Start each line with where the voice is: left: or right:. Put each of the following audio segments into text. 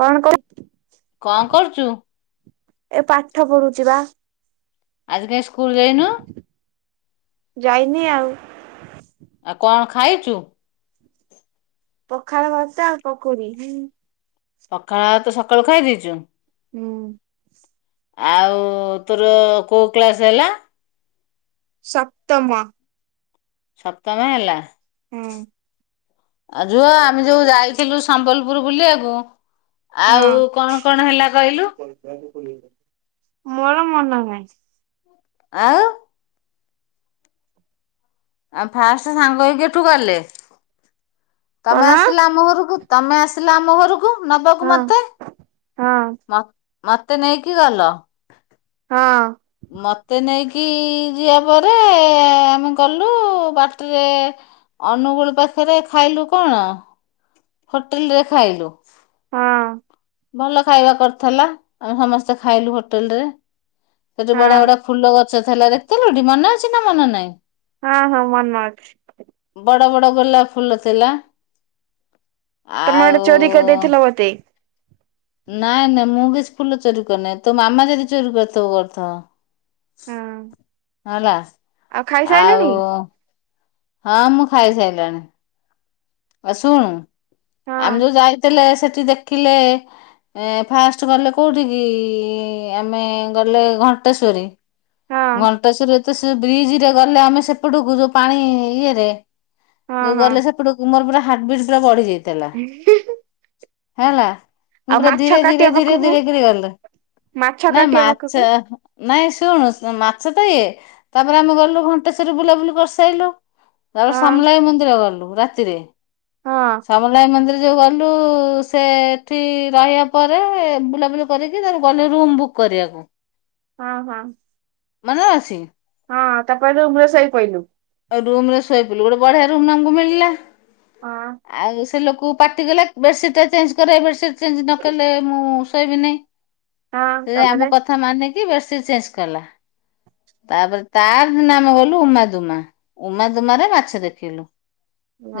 right: କଣ କର?
left: କଁ କରୁଚୁ?
right: ଏ ପାଠ ପଢ଼ୁଚି ବା।
left: ଆଜି କାଇଁ ସ୍କୁଲ ଯାଇନୁ?
right: ଯାଇନି ଆଉ।
left: ଆଉ କଣ ଖାଇଚୁ?
right: ପଖାଳ ଭାତ ଆଉ ପକୁଡି ହୁଁ।
left: ପଖାଳ ଭାତ ସକାଳୁ ଖାଇ ଦେଇଚୁ?
right: ହୁଁ।
left: ଆଉ ତୋର କୋଉ କ୍ଲାସ୍ ହେଲା?
right: ସପ୍ତମ।
left: ସପ୍ତମ ହେଲା?
right: ହଁ।
left: ଆଉ ଝୁଅ ଆମେ ଯୋଉ ଯାଇଥିଲୁ ସମ୍ବଲପୁର ବୁଲିବାକୁ ଆଉ
right: ହଁ
left: କଣ କଣ ହେଲା କହିଲୁ?
right: ମୋର ମନ ନାହିଁ।
left: ଆଉ? ଆଉ ଫାଷ୍ଟ ସାଙ୍ଗ ହେଇକି ଏଠୁ ଗଲେ। ତମେ
right: କଣ
left: ଆସିଲ ଆମ ଘରକୁ ତମେ ଆସିଲ ଆମ ଘରକୁ। ନବାକୁ
right: ହଁ
left: ମତେ
right: ହଁ
left: ମତ ମତେ ନେଇକି ଗଲ।
right: ହଁ।
left: ମତେ ନେଇକି ଯିବା ପରେ ଆମେ ଗଲୁ ବାଟରେ ଅନୁଗୁଳ ପାଖରେ ଖାଇଲୁ କଣ? ହୋଟେଲ ରେ ଖାଇଲୁ।
right: ହଁ
left: ଭଲ ଖାଇବା କରିଥିଲା। ଆମେ ସମସ୍ତେ ଖାଇଲୁ ହୋଟେଲ ରେ ସେଠି ବଢିଆ
right: ହଁ।
left: ବଢିଆ ଫୁଲ ଗଛ ଥିଲା ଦେଖିଥିଲୁଠି ମନେ ଅଛି ନା ମନେ ନାହିଁ?
right: ହଁ ହଁ ମନ ଅଛି।
left: ବଡ଼ ବଡ଼ ଗୋଲାପ ଫୁଲ ଥିଲା।
right: ତମେ ଗୋଟେ
left: ଆଉ
right: ଚୋରି କରିଦେଇଥିଲ ଗୋଟେ।
left: ନାଇଁ ନାଇଁ ମୁଁ କିଛି ଫୁଲ ଚୋରି କରିନାଇଁ। ତୋ ମାମା ଯଦି ଚୋରି କରିଥବ କରିଥବ।
right: ହୁଁ।
left: ହେଲା ଆଉ ହଁ ମୁଁ ଖାଇସାଇଲେଣି। ଆ ଶୁଣୁ
right: ହଁ
left: ଆମେ ଯୋଉ ଯାଇଥିଲେ ସେଠି ଦେଖିଲେ ଏ ଫାଷ୍ଟ ଗଲେ କେଉଠିକି ଆମେ ଗଲେ ଘଣ୍ଟେଶ୍ୱରି।
right: ହଁ
left: ଘଣ୍ଟେଶ୍ୱରିରେ ତ ସେ ବ୍ରିଜରେ ଗଲେ ଆମେ ସେପଟକୁ ଯୋଉ ପାଣି ଇଏରେ
right: ହଁ
left: ଯୋଉ
right: ହଁ।
left: ଗଲେ ସେପଟକୁ ମୋର ପୁରା ହାର୍ଟ ବିଟ୍ ପୁରା ବଢିଯାଇ
right: [unintelligible]
left: ହେଲା ମୁଁ
right: ଆଉ
left: ପୁରା
right: ମାଛ
left: ଧୀରେ ଧୀରେ
right: କାଟିବା
left: ଧୀରେ
right: ପାଖକୁ
left: ଧୀରେ କିରି ଗଲି,
right: ମାଛ
left: ନାଇଁ
right: କାଟିବା ପାଖକୁ
left: ମାଛ ନାଇଁ ଶୁଣୁ ମାଛ ତ ଇଏ। ତାପରେ ଆମେ ଗଲୁ ଘଣ୍ଟେଶ୍ୱରି ବୁଲାବୁଲି କରିସାଇଲୁ। ତାପରେ
right: ହଁ
left: ସମଲାଇ ମନ୍ଦିର ଗଲୁ ରାତିରେ।
right: ହଁ
left: ସମ ମଲାଇ ମନ୍ଦିର ଯୋଉ ଗଲୁ ସେ ଏଠି ରହିବା ପରେ ବୁଲାବୁଲି କରିକି ତା ଗଲୁ ରୁମ୍ ବୁକ୍ କରିଆକୁ।
right: ହଁ ହଁ।
left: ମନେ ଅଛି?
right: ହଁ ତାପରେ ରୁମ୍ ରେ ଶୋଇ ପଇଲୁ।
left: ଆଉ ରୁମରେ ଶୋଇପଇଲୁ ଗୋଟେ ବଢିଆ ରୁମ୍ ଆମକୁ ମିଳିଲା,
right: ହଁ
left: ଆଉ ସେ ଲୋକକୁ ପାଟିକଲା। ବେଡସିଟ୍ ଟା ଚେଞ୍ଜ କରେ ବେଡସିଟ୍ ଚେଞ୍ଜ ନକଲେ ମୁଁ ଶୋଇବିିନାଇ।
right: ହଁ
left: ସେ ଯେ ଆମ
right: ତାପରେ
left: କଥା ମାନିକି ବେଡସିଟ୍ ଚେଞ୍ଜ କଲା। ତାପରେ ତା ଆରଦିନ ଆମେ ଗଲୁ ଉମାଦୁମା, ଉମାଦୁମାରେ ମାଛ ଦେଖିଲୁ।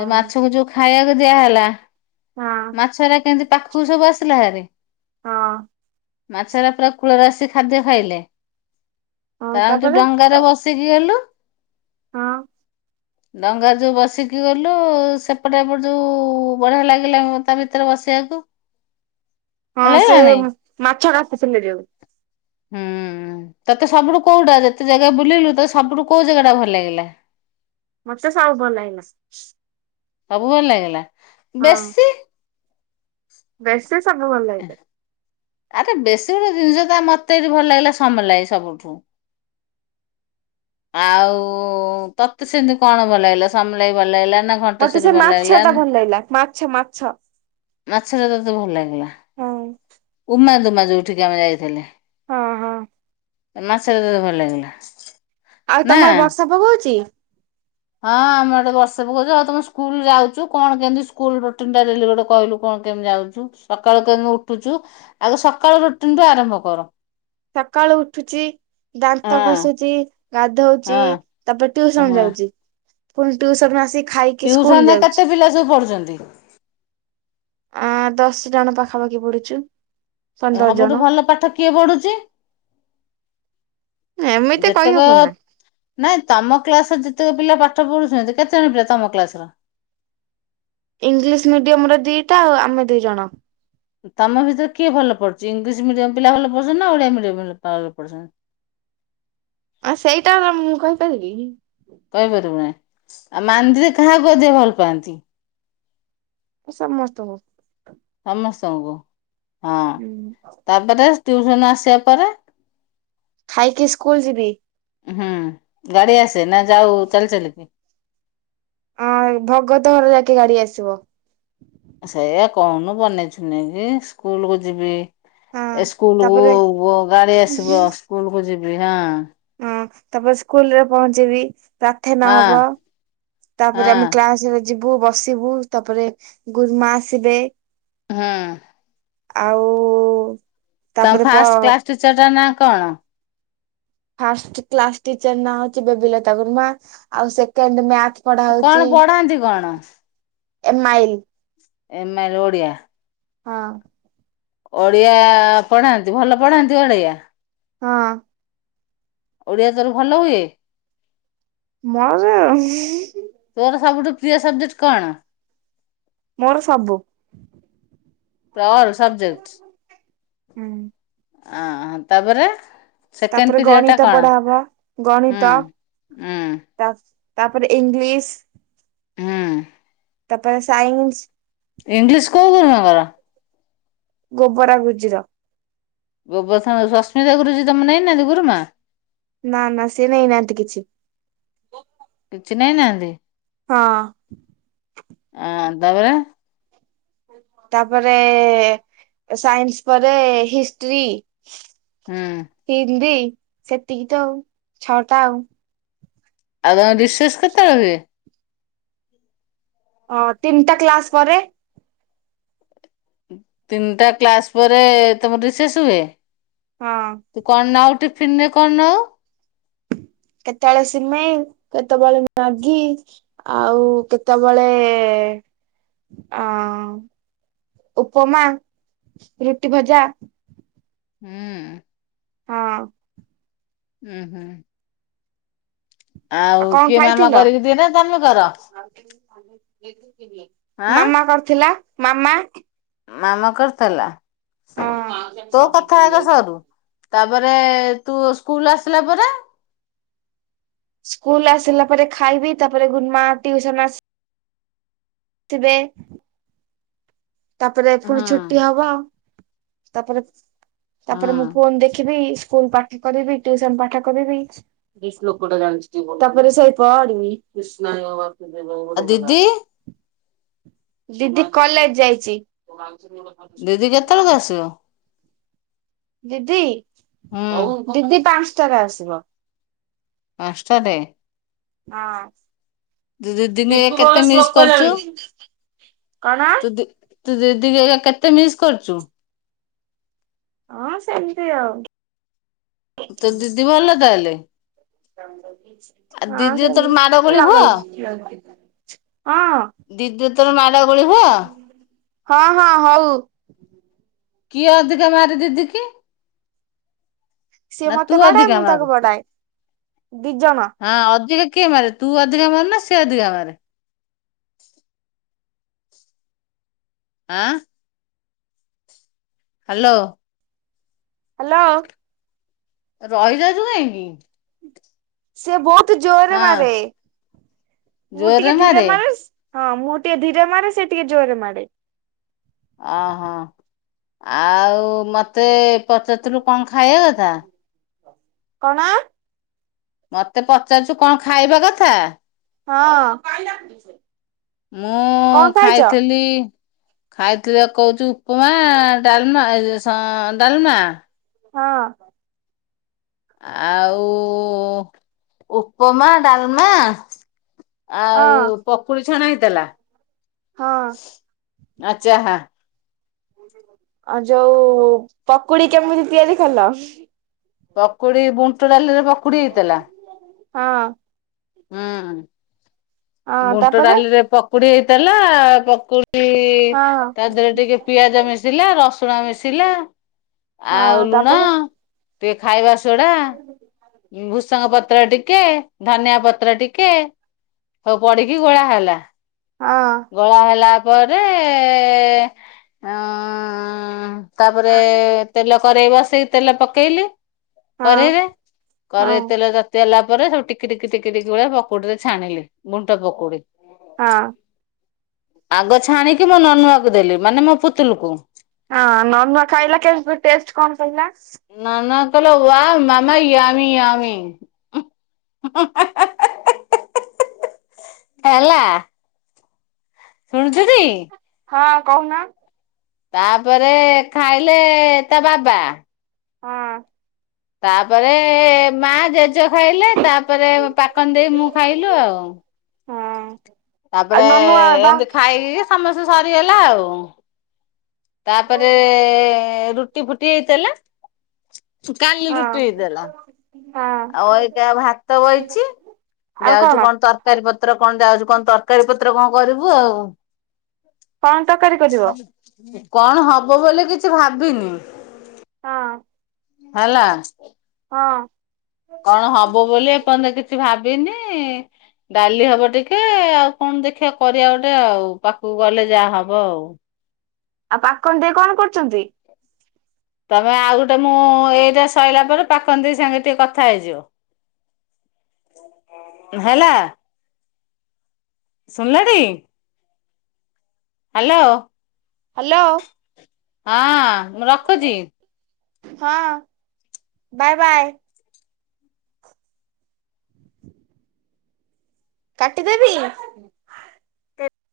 left: ଯେ ମାଛକୁ ଯୋଉ ଖାଇବାକୁ ଦିଆହେଲା
right: ହଁ
left: ମାଛଗରା କେମତି ପା କୁଲ୍‌ ସବୁ ଆସିଲେ ହାରି।
right: ହଁ।
left: ମାଛ ହେରା ପୁରା କୂଳରେ ଆସିି ଖାଦ୍ୟ ଖାଇଲେ।
right: ହଁ
left: ତା ତୁ
right: ତାପରେ
left: ଡଙ୍ଗାରେ ବସିକି ଗଲୁ।
right: ହଁ।
left: ଡଙ୍ଗା ଯୋଉ ବସିକି ଗଲୁ ସେପଟେ ଏପଟେ ଯୋଉ ବଢିଆ ଲାଗିଲା ମତେ। ତା ଭିତରେ ବସିଆକୁ।
right: ହଁ ସେ ମାଛ କାଟୁଥିଲେ ଯୋଉ।
left: ହୁଁ ତତେ ସବୁଠୁ କୋଉଟା ଯେତେ ଜାଗା ବୁଲିଲୁ ତତେ ସବୁଠୁ କୋଉ ଜାଗାଟା ଭଲ ଲାଗିଲା?
right: ମତେ ସବୁ ଭଲ ଲାଗିଲା।
left: ସବୁ ଭଲ ଲାଗିଲା,
right: ହଁ
left: ବେଶୀ
right: ବେଶୀ ସବୁ ଭଲ ଲାଗିଲା।
left: ଆରେ ବେଶୀ ଗୋଟେ ଜିନିଷ ତ ମତେ ବି ଭଲ ଲାଗିଲା ସମଲାଇ ସବୁଠୁ। ଆଉ ତତେ ସେମିତି କଣ ଭଲ ଲାଗିଲା ସମଲାଇ ଭଲ ଲାଗିଲା ନା
right: ମତେ
left: ଘଣ୍ଟେଶ୍ଵରୀ
right: ସେ
left: ଭଲ
right: ମାଛଟା ଭଲ ଲାଗିଲା ମାଛ-ମାଛ।
left: ମାଛଟା ତତେ ଭଲ ଲାଗିଲା
right: ହଁ
left: ଉମା ଦୁମା ଯୋଉଠିକି ଆମେ ଯାଇଥିଲେ।
right: ହଁ-ହଁ।
left: ମାଛଟା ତେତେ ଭଲ ଲାଗିଲା?
right: ଆଉ
left: ନା
right: ତମର ବର୍ଷା ପକଉଚି?
left: ହଁ ଆମ ଆଡେ ବର୍ଷା ପକଉଚି, ଆଉ ତମ ସ୍କୁଲ ଯାଉଚୁ କଣ କେମିତି ସ୍କୁଲ ରୁଟିନ ଟା ଡେଲି ଗୋଟେ କହିଲୁ କଣ କେମିତି ଯାଉଚୁ ସକାଳୁ କେମିତି ଉଠୁଚୁ ଆଗ ସକାଳୁ ରୁଟିନ ଟୁ ଆରମ୍ଭ କର?
right: ସକାଳୁ ଉଠୁଛି ଦାନ୍ତ
left: ହଁ
right: ଘଷୁଚି ଗାଧଉଚି
left: ହଁ
right: ତାପରେ ଟ୍ୟୁସନ୍
left: ହଁ
right: ଯାଉଛି ପୁଣି ଟ୍ୟୁସନ ଆସି ଖାଇକି ସ୍କୁଲ
left: ଟ୍ୟୁସନ ରେ
right: ଯାଉଛି
left: କେତେ ପିଲା ସବୁ ପଢୁଚନ୍ତି?
right: ଆମେ ଦଶ ଜଣ ପାଖାପାଖି ପଡୁଛୁ।
left: ସବୁଠୁ ଭଲ ପାଠ କିଏ ପଢୁଛି?
right: ଏମିତି
left: ଯେତେକ
right: କହିହବ ନା।
left: ନାଇଁ ତମ କ୍ଲାସ୍ ର ଯେତେକ ପିଲା ପାଠ ପଢୁଚନ୍ତି କେତେଜଣ ପିଲା ତମ କ୍ଲାସ୍ ର?
right: ଇଂଲିଶ ମିଡିୟମ ର ଦିଟା ଆଉ ଆମେ ଦି ଜଣ।
left: ତମ ଭିତରେ କିଏ ଭଲ ପଢୁଛି ଇଂଲିଶ ମିଡିୟମ ପିଲା ଭଲ ପଢୁଛନ୍ତି ନା ଓଡିଆ ମିଡିୟମ ପିଲା ଭଲ ପଢୁଛନ୍ତି।
right: ଆ ସେଇଟା ହେଲା ମୁଁ କହିପାରିବିକି।
left: କହିପାରିବୁ ନାହିଁ ଆଉ ମାନି ଦିଦି କାହାକୁ ଅଧିକ ଭଲ ପାଆନ୍ତି।
right: ସେ ସମସ୍ତଙ୍କୁ।
left: ସମସ୍ତଙ୍କୁ ହଁ
right: ହୁଁ
left: ତାପରେ ଟିୟୁସନ୍ ଆସିବା ପରେ
right: ଖାଇକି ସ୍କୁଲ ଯିବି।
left: ହୁଁ ଗାଡି ଆସେ ନା ଯାଉ ଚାଲି ଚାଲିିକି?
right: ହଁ ଭଗତ ଘର ଯାକେ ଗାଡି ଆସିବ।
left: ସେଇୟା କହୁନୁ ବନେଇଛୁ ନେଇକି ସ୍କୁଲ କୁ ଯିବି।
right: ହଁ
left: ସ୍କୁଲ
right: ତାପରେ
left: କୁ ଗାଡି ଆସିବ ସ୍କୁଲ କୁ ଯିବି ହଁ।
right: ହଁ ତାପରେ ସ୍କୁଲ ରେ ପହଞ୍ଚିବି। ପ୍ରାର୍ଥନା
left: ହଁ
right: ହବ ତାପରେ ଆମେ
left: ହଁ
right: କ୍ଲାସରେ ଯିବୁ ବସିବୁ ତାପରେ ଗୁରୁମା ଆସିବେ
left: ହଁ।
right: ଆଉ
left: ତମ
right: ତାପରେ ପ
left: ଫାଷ୍ଟ କ୍ଲାସ ଟିଚର ଟା ନାଁ କଣ?
right: ଫାଷ୍ଟ କ୍ଲାସ ଟିଚରନା ହଚି ବେବିଲତା ଗୁରୁମା ଆଉ ସେକେଣ୍ଡ ମ୍ୟାଥ ପଢା
left: କଣ
right: ହଉଚି
left: ପଢାନ୍ତି କଣ?
right: ଏ ମାଇଲ।
left: ଏମାଇଲ୍ ଓଡିଆ।
right: ହଁ।
left: ଓଡିଆ ପଢାନ୍ତି ଭଲ ପଢାନ୍ତି ଓଡିଆ।
right: ହଁ।
left: ଓଡିଆ ତୋର ଭଲ ହୁଏ।
right: ମାଉସୀ ଉଁ।
left: ତୋର ସବୁଠୁ ପ୍ରିୟ ସବଜେକ୍ଟ କଣ।
right: ମୋର ସବୁ।
left: ତ ଅଲ ସବଜେକ୍ଟ
right: ହୁଁ
left: ହଁ ତାପରେ ସେକେଣ୍ଡ
right: ତାପରେ
left: ପିରିୟଡ଼ ଟା
right: ଗଣିତ ପଢା
left: କଣ?
right: ହବ
left: ହୁଁ
right: ଗଣିତ।
left: ହୁଁ
right: ତାପ୍ ତାପରେ ଇଂଲିଶ୍।
left: ହୁଁ।
right: ତାପରେ ସାଇନ୍ସ।
left: ଇଂଲିଶ କୋଉ ଗୁରୁମାଙ୍କର।
right: ଗୋବରା ଗୁରୁଜୀର।
left: ଗୋଵର୍ଦ୍ଧନ ସସ୍ମିତା ଗୁରୁଜୀ ତମ ନେଇନାହାନ୍ତି ଗୁରୁମା।
right: ନା ନା ସିଏ ନେଇନାହାନ୍ତି କିଛି।
left: କିଛି ନେଇନାହାନ୍ତି।
right: ହଁ।
left: ଆଁ ତାବରେ।
right: ତାପରେ ସାଇନ୍ସ ପରେ ହିଷ୍ଟ୍ରି।
left: ହଁ।
right: ହିନ୍ଦୀ ସେତିକି ତ ଆଉ ଛଅଟା ଆଉ।
left: ଆଉ ତମ ରିସେଶ କେତେବେଳେ।
right: ଅ ତିନିଟା କ୍ଲାସ ପରେ।
left: ତିନିଟା କ୍ଲାସ୍ ପରେ ତମର ରିସେସ୍ ହୁଏ।
right: ହଁ।
left: ତୁ କଣନଉ ଟିଫିନ୍ ରେ କଣ ନଉ।
right: କେତେବେଳେ ସିମେଇ କେତେବେଳେ ମ୍ୟାଗି। ଆଉ କେତେବେଳେ ଅଁ। ଉପମା ରୁଟି ଭଜା।
left: ହୁଁ।
right: ହଁ।
left: ହୁଁ ହୁଁ। ଆଉ
right: କଣ
left: କିଏ ମାମା
right: ଖାଇଥିଲ?
left: କରିକି ଦିଏ ନା ତମେ କର? ଆଁ
right: ମାମା କରିଥିଲା ମାମା।
left: ମାମା କରିଥିଲା
right: ହଁ।
left: ତୋ କଥା ଆଗ ସରୁ। ତାପରେ ତୁ ସ୍କୁଲ ଆସିଲା ପରେ
right: ସ୍କୁଲ ଆସିଲା ପରେ ଖାଇବି ତାପରେ ଗୁରୁମା ଟିୁୟୁସନ ଆସ ଥିବେ ତାପରେ
left: ହୁଁ
right: ପୁଣି ଛୁଟି ହବ ତାପରେ
left: ହୁଁ
right: ତାପରେ ମୁଁ ଫୋନ ଦେଖିବି ସ୍କୁଲ ପାଠ କରିବି ଟିୟୁସନ ପାଠ କରିବି। ତାପରେ ସେଇ ପଡିବି।
left: ଆଉ ଦିଦି?
right: ଦିଦି କଲେଜ ଯାଇଚି।
left: ଦିଦି କେତେବେଳକୁ ଆସିବ?
right: ଦିଦି
left: ହୁଁ
right: ଦିଦି ପାଞ୍ଚଟାରେ ଆସିବ।
left: ପାଞ୍ଚଟାରେ?
right: ହଁ।
left: ତୁ ଦିଦିକି କେତେ ମିସ୍ କରିଛୁ?
right: କଣ?
left: ତୁ ଦି ତୁ ଦିଦିକୁ ଏଇଖା କେତେ ମିସ୍ କରୁଛୁ?
right: ହଁ ସେମିତି ଆଉ।
left: ତୋ ଦିଦି ଭଲ ତାହେଲେ? ଆଉ
right: ହଁ
left: ଦିଦି ତୋର ମାଡ
right: ସେମିତି
left: ଗୋଳି
right: ନ
left: ହୁଅ?
right: ଗଲେ [unintelligible] ହଁ
left: ଦିଦି ତୋର ମାଡ ଗୋଳି ହୁଅ?
right: ହଁ ହଁ ହଉ।
left: କିଏ ଅଧିକା ମାରେ ଦିଦି କି?
right: ସିଏ
left: ନା ତୁ
right: ମତେ ବାଡାଏ
left: ଅଧିକା
right: ମୁଁ
left: ମାରୁ?
right: ତାକୁ ବାଡାଏ ଦି ଜଣ।
left: ହଁ ଅଧିକା କିଏ ମାରେ ତୁ ଅଧିକା ମାରୁ ନା ସେ ଅଧିକା ମାରେ? ଆଁ। ହାଲୋ।
right: ହାଲୋ।
left: ରହିଯାଉଛୁ କାହିଁକି?
right: ସେ ବହୁତ ଜୋରରେ
left: ହଁ
right: ମାରେ। ମୁଁ ଟିକେ ଧୀରେ ମାରେ ହଁ ମୁଁ ଟିକେ ଧୀରେ ମାରେ ସେ ଟିକେ ଜୋରେ ମାରେ।
left: ଓହୋ ଆଉ ମତେ ପଚାରଥିଲୁ କଣ ଖାଇବା କଥା?
right: କଣ?
left: ମତେ ପଚାରୁଛୁ କଣ ଖାଇବା କଥା?
right: ହଁ।
left: ମୁଁ
right: କଣ ଖାଇଛ
left: ଖାଇଥିଲି ଖାଇଥିଲି ଆ କହୁଛୁ। ଉପମା, ଡାଲମା ଏ ସଂ ଡାଲମା।
right: ହଁ।
left: ଆଉ ଉପମା, ଡାଲମା। ଆଉ
right: ହଁ
left: ପକୁଡି ଛଣା ହେଇଥିଲା ଆ ଚାହା।
right: ଆଉ ଯୋଉ ପକୁଡି କେମିତି ତିଆରି କଲ?
left: ପକୁଡି ବୁଣ୍ଟ ଡାଲିରେ ପକୁଡି ହେଇଥିଲା।
right: ହଁ।
left: ହୁଁ
right: ହଁ ତାପରେ
left: ବୁଣ୍ଟଡାଲିରେ ପକୁଡି ହେଇଥିଲା ପକୁ ଇ
right: ହଁ
left: ତା ଦେହରେ ଟିକେ ପିଆଜ ମିଶିଲା ରସୁଣ ମିଶିଲା।
right: ହଁ
left: ଆଉ ଲୁଣ
right: ତାପରେ
left: ଟିକେ ଖାଇବା ସୋଡ଼ା।
right: [inaudible]
left: ଉଁ ଭୃସଙ୍ଗ ପତ୍ର ଟିକେ ଧନିଆ ପ ପତ୍ର ଟିକେ ପ-ପଡିକି ଗୋଳା ହେଲା।
right: ହଁ।
left: ଗୋଳା ହେଲା ପରେ ଅଁ। ତାପରେ ତେଲ କରେଇ ବସେଇ ତେଲ ପକେଇଲି।
right: ହଁ
left: କରେଇରେ
right: ହଁ
left: କରେଇ ତେଲ ତା ତିଗଲା ପରେ ସବୁ ଟିକି ଟିକି ଟିକି ଟିକି [unintelligible] ପକୁଡି ରେ ଛାଣିଲି ବୁଣ୍ଟ ପକୁଡି।
right: ହଁ।
left: ଆଗ ଛାଣିକି ମୋ ନନୁଆକୁ ଦେଲି ମାନେ ମୋ ପୁତୁଲୁକୁ।
right: ହଁ ନନୁଆ ଖାଇଲା କେମିତି ଟେଷ୍ଟ କଣ କହିଲା?
left: ନନୁଆ କହିଲା ୱା, ମାମା ୟାମି ୟାମି। [unintelligible] ହେଲା। ଶୁଣୁଛୁ କି?
right: ହଁ, କହୁନ।
left: ତାପରେ ଖାଇଲେ ତା ବାବା।
right: ହଁ।
left: ତାପରେ ମା ଜେଜ ଖାଇଲେ, ତାପରେ ପାକନ ଦେଇ ମୁଁ ଖାଇଲୁ ଆଉ।
right: ହଁ। ଆଉ
left: ତାପରେ
right: ନନୁଆ ବା
left: ଏମିତି ଖାଇକି, ସମସ୍ତେ ସରିଗଲା ଆଉ। ତାପରେ, ରୁଟି ଫୁଟି ହେଇଥେଲା, କାଲି ରୁଟି
right: ହଁ
left: ହେଇଥିଲା।
right: ହଁ।
left: ଆଉ ଅଇକା ଭାତ ବଇଚି, ଯାଉଚି କଣ ତର ତରକାରୀ ପତ୍ର, କଣ ଯାଉଚୁ କଣ ତରକାରୀ ପତ୍ର କଣ କରିବୁ ଆଉ।
right: କଣ ତରକାରୀ କରିବ?
left: କଣ ହବ ବୋଲି କିଛି ଭାବିନି।
right: ହଁ।
left: ହେଲା।
right: ହଁ।
left: କଣ ହବ ବୋଲି ଏ ପର୍ଯ୍ୟନ୍ତ କିଛି ଭାବିନି। ଡାଲି ହବ ଟିକେ, ଆଉ କଣ ଦେଖିବା କରିବା ଗୋଟେ ଆଉ, ପାଖକୁ ଗଲେ ଯାହା ହବ ଆଉ।
right: ଆଉ ପାକନ ଦେଇ କଣ କରୁଚନ୍ତି?
left: ତମେ ଆଉ ଗୋଟେ ମୁଁ ଏଇଟା ସରିଲା ପରେ ପାକନ ଦେଇ ସାଙ୍ଗେ ଟିକେ କଥା ହେଇଯିବ। ହେଲା। ଶୁଣିଲଟି। ହାଲୋ।
right: ହାଲୋ।
left: ହଁ, ମୁଁ ରଖୁଚି।
right: ହଁ, ବାଏ ବାଏ। କାଟିଦେବି।